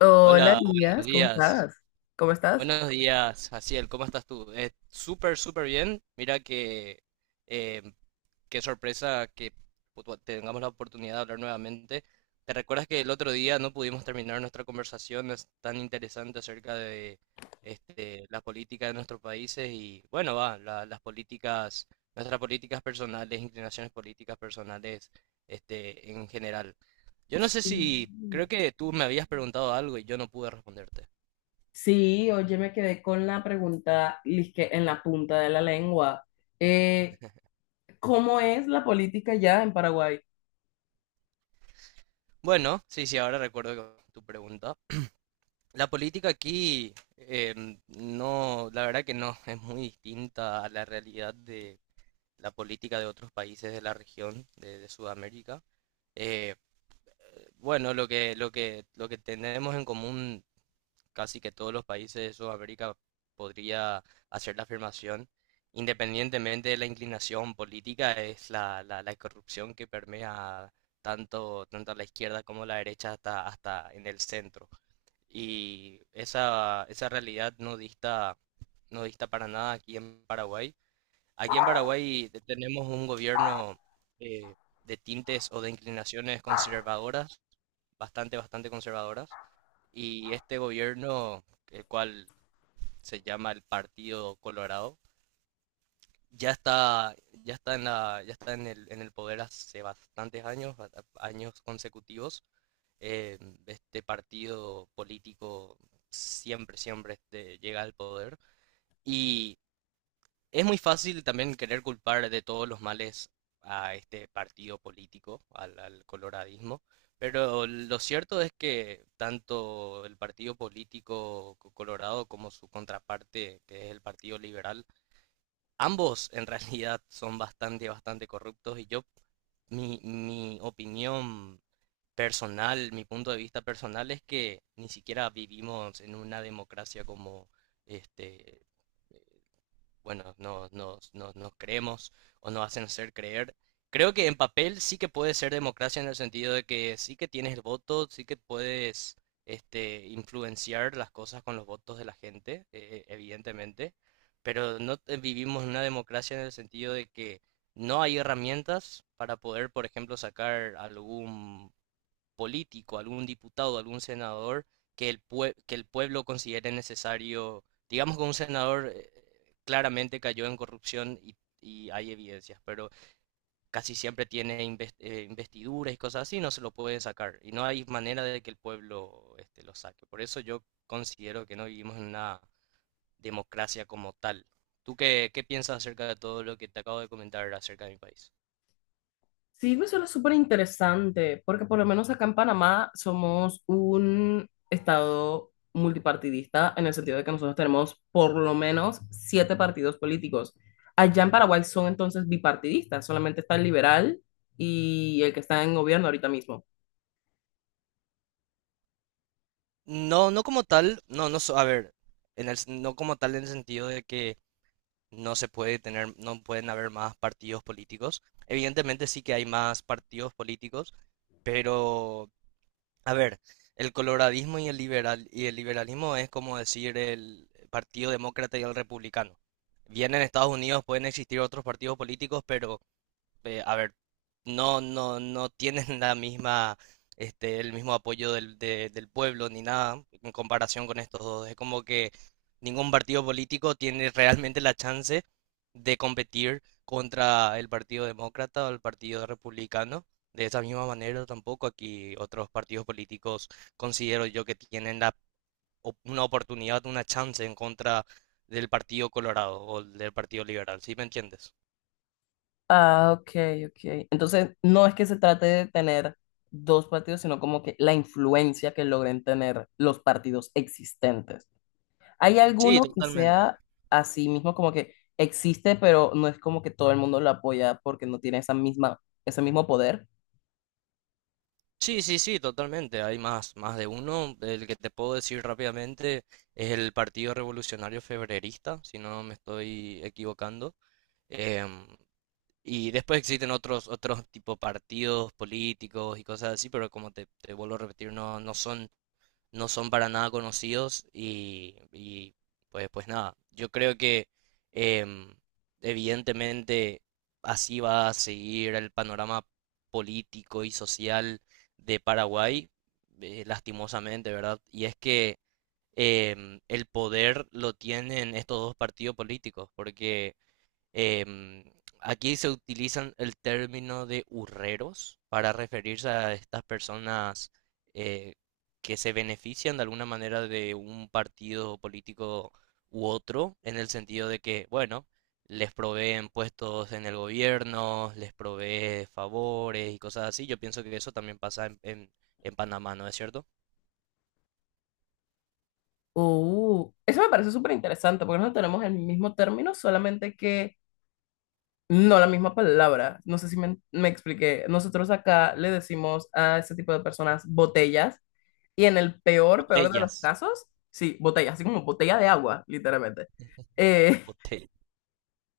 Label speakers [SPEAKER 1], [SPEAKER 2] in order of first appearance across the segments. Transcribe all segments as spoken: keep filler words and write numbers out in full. [SPEAKER 1] Hola,
[SPEAKER 2] Hola,
[SPEAKER 1] Díaz,
[SPEAKER 2] buenos
[SPEAKER 1] ¿cómo
[SPEAKER 2] días.
[SPEAKER 1] estás? ¿Cómo estás?
[SPEAKER 2] Buenos días, Jaciel, ¿cómo estás tú? Eh, súper, súper bien. Mira que eh, qué sorpresa que pu- tengamos la oportunidad de hablar nuevamente. ¿Te recuerdas que el otro día no pudimos terminar nuestra conversación es tan interesante acerca de este, la política de nuestros países y, bueno, va, la- las políticas, nuestras políticas personales, inclinaciones políticas personales, este, en general? Yo no sé
[SPEAKER 1] Sí,
[SPEAKER 2] si, creo que tú me habías preguntado algo y yo no pude responderte.
[SPEAKER 1] sí, oye, me quedé con la pregunta lisque, en la punta de la lengua. Eh, ¿Cómo es la política ya en Paraguay?
[SPEAKER 2] Bueno, sí, sí, ahora recuerdo que- tu pregunta. La política aquí, em, no, la verdad que no, es muy distinta a la realidad de la política de otros países de la región de, de Sudamérica. Eh, bueno, lo que, lo que, lo que tenemos en común casi que todos los países de Sudamérica podría hacer la afirmación, independientemente de la inclinación política, es la, la, la corrupción que permea tanto, tanto a la izquierda como a la derecha hasta, hasta en el centro. Y esa, esa realidad no dista, no dista para nada aquí en Paraguay. Aquí en Paraguay te- tenemos un gobierno eh, de tintes o de inclinaciones conservadoras, bastante, bastante conservadoras. Y este gobierno, el cual se llama el Partido Colorado, ya está, ya está en la, ya está en el, en el poder hace bastantes años, a- a- años consecutivos, eh, este partido político siempre, siempre este, llega al poder. Y es muy fácil también querer culpar de todos los males a este partido político, al, al coloradismo. Pero lo cierto es que tanto el partido político co- colorado como su contraparte, que es el partido liberal, ambos en realidad son bastante, bastante corruptos y yo, mi, mi opinión personal, mi punto de vista personal es que ni siquiera vivimos en una democracia como este, eh, bueno, nos, nos, nos, nos creemos o nos hacen hacer creer. Creo que en papel sí que puede ser democracia en el sentido de que sí que tienes el voto, sí que puedes este, influenciar las cosas con los votos de la gente, eh, evidentemente, pero no te- vivimos en una democracia en el sentido de que no hay herramientas para poder, por ejemplo, sacar algún político, algún diputado, algún senador que el, pue- que el pueblo considere necesario. Digamos que un senador eh, claramente cayó en corrupción y, y hay evidencias, pero casi siempre tiene inves- eh, investiduras y cosas así, no se lo pueden sacar. Y no hay manera de que el pueblo este, lo saque. Por eso yo considero que no vivimos en una democracia como tal. ¿Tú qué, qué piensas acerca de todo lo que te acabo de comentar acerca de mi país?
[SPEAKER 1] Sí, me suena súper interesante, porque por lo menos acá en Panamá somos un estado multipartidista, en el sentido de que nosotros tenemos por lo menos siete partidos políticos. Allá en Paraguay son entonces bipartidistas, solamente está el liberal y el que está en gobierno ahorita mismo.
[SPEAKER 2] No, no como tal, no, no, so- a ver, en el, no como tal en el sentido de que no se puede tener, no pueden haber más partidos políticos. Evidentemente sí que hay más partidos políticos, pero a ver, el coloradismo y el liberal y el liberalismo es como decir el Partido Demócrata y el Republicano. Bien en Estados Unidos pueden existir otros partidos políticos, pero eh, a ver, no, no, no tienen la misma, este, el mismo apoyo del, de- del pueblo ni nada en comparación con estos dos. Es como que ningún partido político tiene realmente la chance de competir contra el Partido Demócrata o el Partido Republicano. De esa misma manera, tampoco aquí otros partidos políticos considero yo que tienen la, op- una oportunidad, una chance en contra del Partido Colorado o del Partido Liberal. ¿Sí me entiendes?
[SPEAKER 1] Ah, ok, ok. Entonces, no es que se trate de tener dos partidos, sino como que la influencia que logren tener los partidos existentes. ¿Hay
[SPEAKER 2] Sí,
[SPEAKER 1] alguno que
[SPEAKER 2] totalmente.
[SPEAKER 1] sea así mismo como que existe, pero no es como que todo el mundo lo apoya porque no tiene esa misma, ese mismo poder?
[SPEAKER 2] Sí, sí, sí, totalmente. Hay más, más de uno. El que te puedo decir rápidamente es el Partido Revolucionario Febrerista, si no me estoy equivocando. Em, y después existen otros, otros tipo partidos políticos y cosas así, pero como te, te vuelvo a repetir, no, no son no son para nada conocidos y, y, pues, pues nada, yo creo que em, evidentemente así va a seguir el panorama político y social de Paraguay, eh, lastimosamente, ¿verdad? Y es que em, el poder lo tienen estos dos partidos políticos, porque Em, aquí se utilizan el término de urreros para referirse a estas personas eh, que se benefician de alguna manera de un partido político u otro, en el sentido de que, bueno, les proveen puestos en el gobierno, les provee favores y cosas así. Yo pienso que eso también pasa en, en en Panamá, ¿no es cierto?
[SPEAKER 1] Oh, eso me parece súper interesante porque no tenemos el mismo término, solamente que no la misma palabra. No sé si me, me expliqué. Nosotros acá le decimos a ese tipo de personas botellas y en el peor, peor de los
[SPEAKER 2] Botellas,
[SPEAKER 1] casos, sí, botellas, así como botella de agua, literalmente. Eh,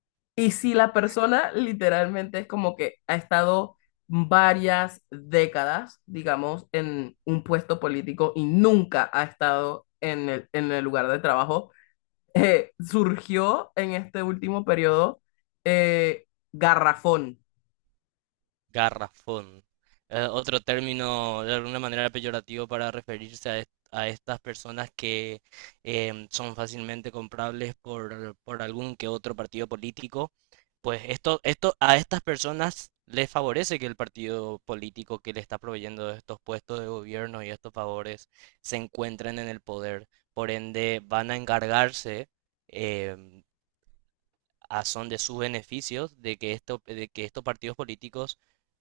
[SPEAKER 1] y si la persona literalmente es como que ha estado varias décadas, digamos, en un puesto político y nunca ha estado en el, en el lugar de trabajo eh, surgió en este último periodo eh, Garrafón.
[SPEAKER 2] garrafón. Eh, otro término de alguna manera peyorativo para referirse a, est- a estas personas que em, son fácilmente comprables por, por algún que otro partido político. Pues esto, esto a estas personas les favorece que el partido político que le está proveyendo de estos puestos de gobierno y estos favores se encuentren en el poder. Por ende, van a encargarse em, a son de sus beneficios de que, esto, de que estos partidos políticos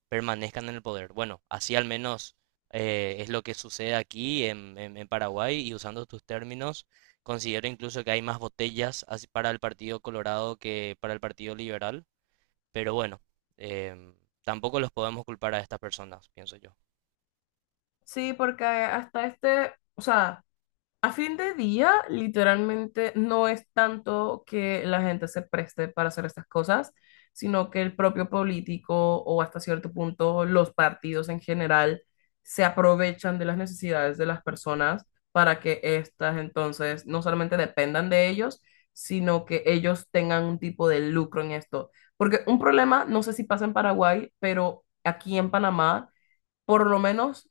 [SPEAKER 2] permanezcan en el poder. Bueno, así al menos eh, es lo que sucede aquí en, en- en Paraguay y usando tus términos, considero incluso que hay más botellas así para el Partido Colorado que para el Partido Liberal, pero bueno, em, tampoco los podemos culpar a estas personas, pienso yo.
[SPEAKER 1] Sí, porque hasta este, o sea, a fin de día, literalmente no es tanto que la gente se preste para hacer estas cosas, sino que el propio político o hasta cierto punto los partidos en general se aprovechan de las necesidades de las personas para que éstas entonces no solamente dependan de ellos, sino que ellos tengan un tipo de lucro en esto. Porque un problema, no sé si pasa en Paraguay, pero aquí en Panamá, por lo menos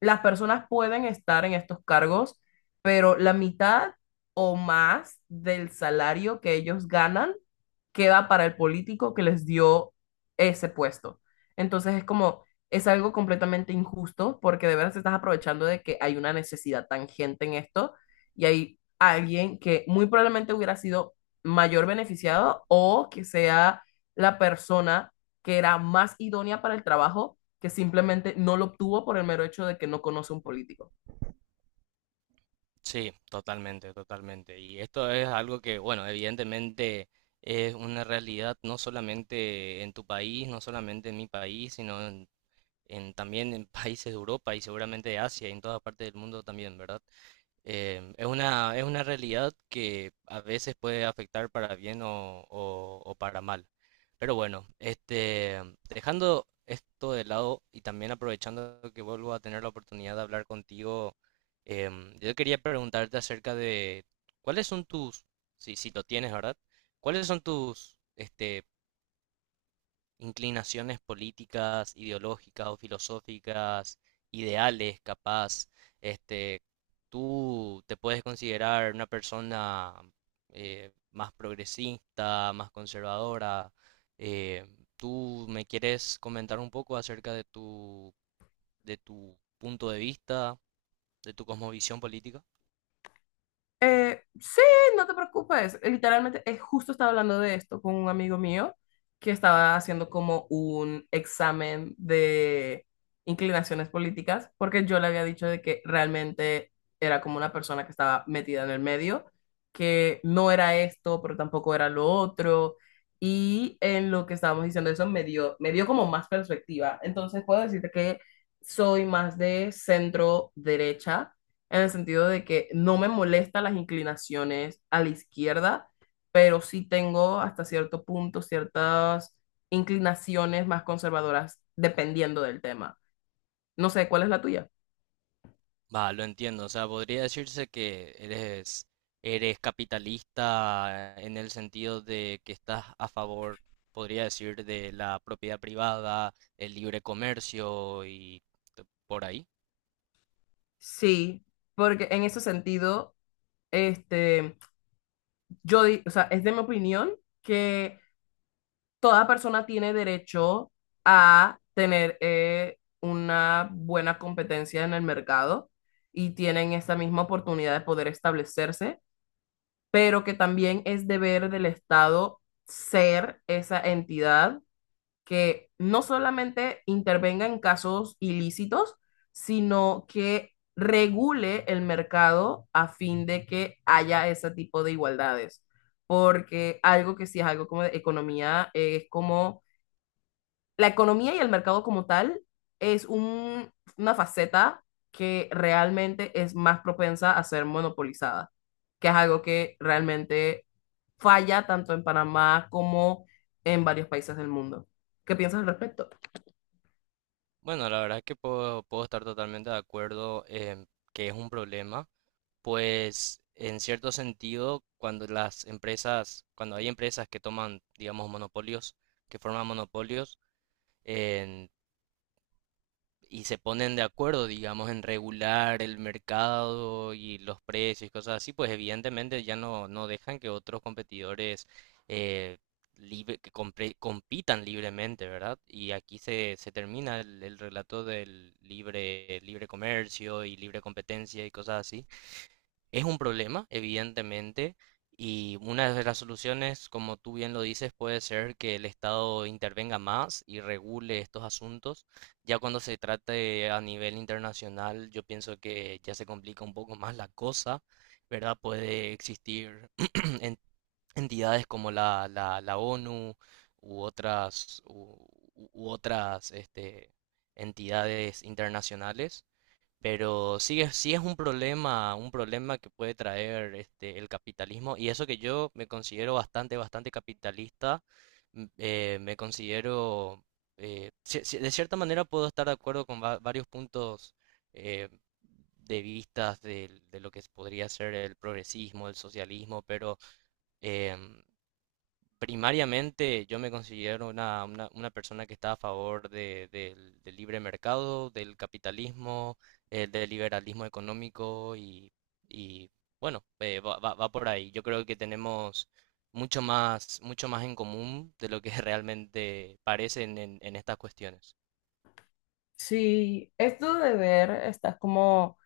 [SPEAKER 1] las personas pueden estar en estos cargos, pero la mitad o más del salario que ellos ganan queda para el político que les dio ese puesto. Entonces es como, es algo completamente injusto porque de verdad te estás aprovechando de que hay una necesidad tangente en esto y hay alguien que muy probablemente hubiera sido mayor beneficiado o que sea la persona que era más idónea para el trabajo que simplemente no lo obtuvo por el mero hecho de que no conoce un político.
[SPEAKER 2] Sí, totalmente, totalmente. Y esto es algo que, bueno, evidentemente es una realidad no solamente en tu país, no solamente en mi país, sino en, en también en países de Europa y seguramente de Asia y en todas partes del mundo también, ¿verdad? Em, es una, es una realidad que a veces puede afectar para bien o, o- o para mal. Pero bueno, este, dejando esto de lado y también aprovechando que vuelvo a tener la oportunidad de hablar contigo, em, yo quería preguntarte acerca de cuáles son tus, si, si lo tienes, ¿verdad? ¿Cuáles son tus, este, inclinaciones políticas, ideológicas o filosóficas, ideales, capaz, este, tú te puedes considerar una persona eh, más progresista, más conservadora? eh, ¿Tú me quieres comentar un poco acerca de tu, de tu punto de vista, de tu cosmovisión política?
[SPEAKER 1] Eh, sí, no te preocupes. Literalmente, eh, justo estaba hablando de esto con un amigo mío que estaba haciendo como un examen de inclinaciones políticas, porque yo le había dicho de que realmente era como una persona que estaba metida en el medio, que no era esto, pero tampoco era lo otro. Y en lo que estábamos diciendo eso me dio, me dio como más perspectiva. Entonces puedo decirte que soy más de centro derecha en el sentido de que no me molesta las inclinaciones a la izquierda, pero sí tengo hasta cierto punto ciertas inclinaciones más conservadoras dependiendo del tema. No sé, ¿cuál es la tuya?
[SPEAKER 2] Va, lo entiendo. O sea, podría decirse que eres, eres capitalista en el sentido de que estás a favor, podría decir, de la propiedad privada, el libre comercio y t- por ahí.
[SPEAKER 1] Sí, porque en ese sentido, este, yo, di- o sea, es de mi opinión que toda persona tiene derecho a tener eh, una buena competencia en el mercado y tienen esa misma oportunidad de poder establecerse, pero que también es deber del Estado ser esa entidad que no solamente intervenga en casos ilícitos, sino que regule el mercado a fin de que haya ese tipo de igualdades. Porque algo que sí es algo como de economía eh, es como la economía y el mercado como tal es un- una faceta que realmente es más propensa a ser monopolizada, que es algo que realmente falla tanto en Panamá como en varios países del mundo. ¿Qué piensas al respecto?
[SPEAKER 2] Bueno, la verdad es que puedo, puedo estar totalmente de acuerdo en que es un problema, pues en cierto sentido, cuando las empresas, cuando hay empresas que toman, digamos, monopolios, que forman monopolios, y se ponen de acuerdo, digamos, en regular el mercado y los precios y cosas así, pues evidentemente ya no, no dejan que otros competidores eh, libre- que compre- compitan libremente, ¿verdad? Y aquí se, se termina el, el relato del libre, libre comercio y libre competencia y cosas así. Es un problema, evidentemente, y una de las soluciones, como tú bien lo dices, puede ser que el Estado intervenga más y regule estos asuntos. Ya cuando se trate a nivel internacional, yo pienso que ya se complica un poco más la cosa, ¿verdad? Puede existir en- entidades como la, la, la ONU u otras, u, u- u otras este, entidades internacionales, pero sí es, sí es un problema, un problema que puede traer este, el capitalismo. Y eso que yo me considero bastante, bastante capitalista, m- eh, me considero, eh, ci- ci- de cierta manera puedo estar de acuerdo con va- varios puntos eh, de vistas del- de, lo que podría ser el progresismo, el socialismo, pero em, primariamente yo me considero una, una- una persona que está a favor de- del del libre mercado, del capitalismo, eh, del liberalismo económico y, y, bueno, eh, va, va- va por ahí. Yo creo que tenemos mucho más, mucho más en común de lo que realmente parece en en- en estas cuestiones.
[SPEAKER 1] Sí, esto de ver, estás como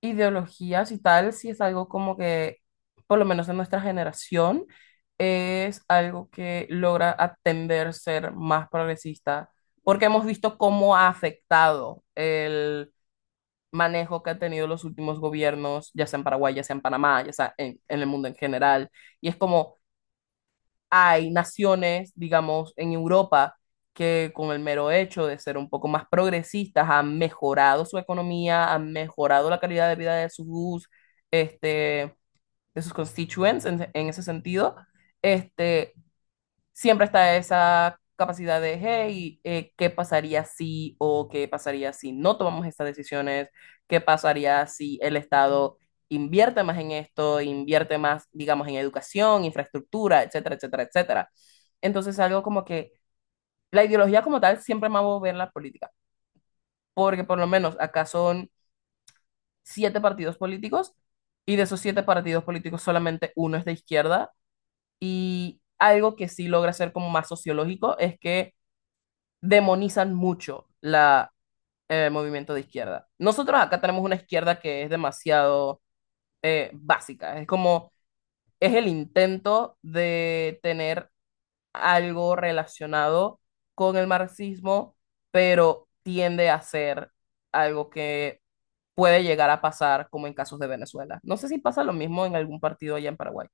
[SPEAKER 1] ideologías y tal, si es algo como que, por lo menos en nuestra generación, es algo que logra atender ser más progresista, porque hemos visto cómo ha afectado el manejo que han tenido los últimos gobiernos, ya sea en Paraguay, ya sea en Panamá, ya sea en, en, el mundo en general, y es como hay naciones, digamos, en Europa que con el mero hecho de ser un poco más progresistas han mejorado su economía, han mejorado la calidad de vida de sus, este, de sus constituents en, en ese sentido. Este, siempre está esa capacidad de, hey, eh, ¿qué pasaría si o qué pasaría si no tomamos estas decisiones? ¿Qué pasaría si el Estado invierte más en esto, invierte más, digamos, en educación, infraestructura, etcétera, etcétera, etcétera? Entonces, algo como que la ideología como tal siempre me va a mover la política, porque por lo menos acá son siete partidos políticos y de esos siete partidos políticos solamente uno es de izquierda y algo que sí logra ser como más sociológico es que demonizan mucho la, el movimiento de izquierda. Nosotros acá tenemos una izquierda que es demasiado eh, básica, es como, es el intento de tener algo relacionado con el marxismo, pero tiende a ser algo que puede llegar a pasar como en casos de Venezuela. No sé si pasa lo mismo en algún partido allá en Paraguay.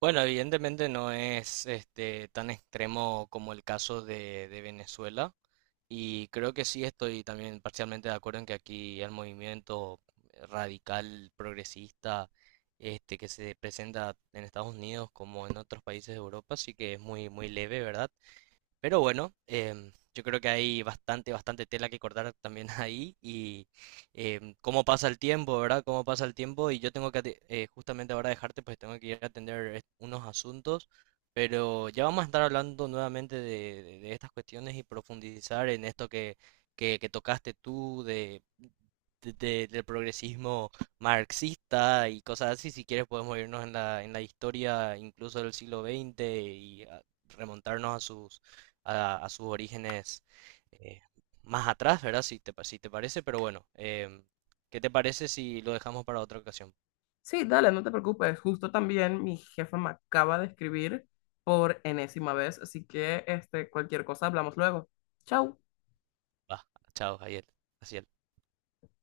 [SPEAKER 2] Bueno, evidentemente no es este tan extremo como el caso de, de Venezuela y creo que sí estoy también parcialmente de acuerdo en que aquí el movimiento radical progresista este que se presenta en Estados Unidos como en otros países de Europa sí que es muy muy leve, ¿verdad? Pero bueno, em, yo creo que hay bastante, bastante tela que cortar también ahí y em, cómo pasa el tiempo, ¿verdad? Cómo pasa el tiempo y yo tengo que ate- eh, justamente ahora dejarte, pues tengo que ir a atender est- unos asuntos, pero ya vamos a estar hablando nuevamente de, de- de estas cuestiones y profundizar en esto que, que, que tocaste tú de, de- de- del progresismo marxista y cosas así. Si quieres podemos irnos en la, en la historia incluso del siglo veinte y ah, remontarnos a sus a, a sus orígenes eh, más atrás, ¿verdad? Si te, pa- si te parece, pero bueno, em, ¿qué te parece si lo dejamos para otra ocasión?
[SPEAKER 1] Sí, dale, no te preocupes. Justo también mi jefa me acaba de escribir por enésima vez, así que este, cualquier cosa hablamos luego. Chao.
[SPEAKER 2] Va, chao, Javier. Así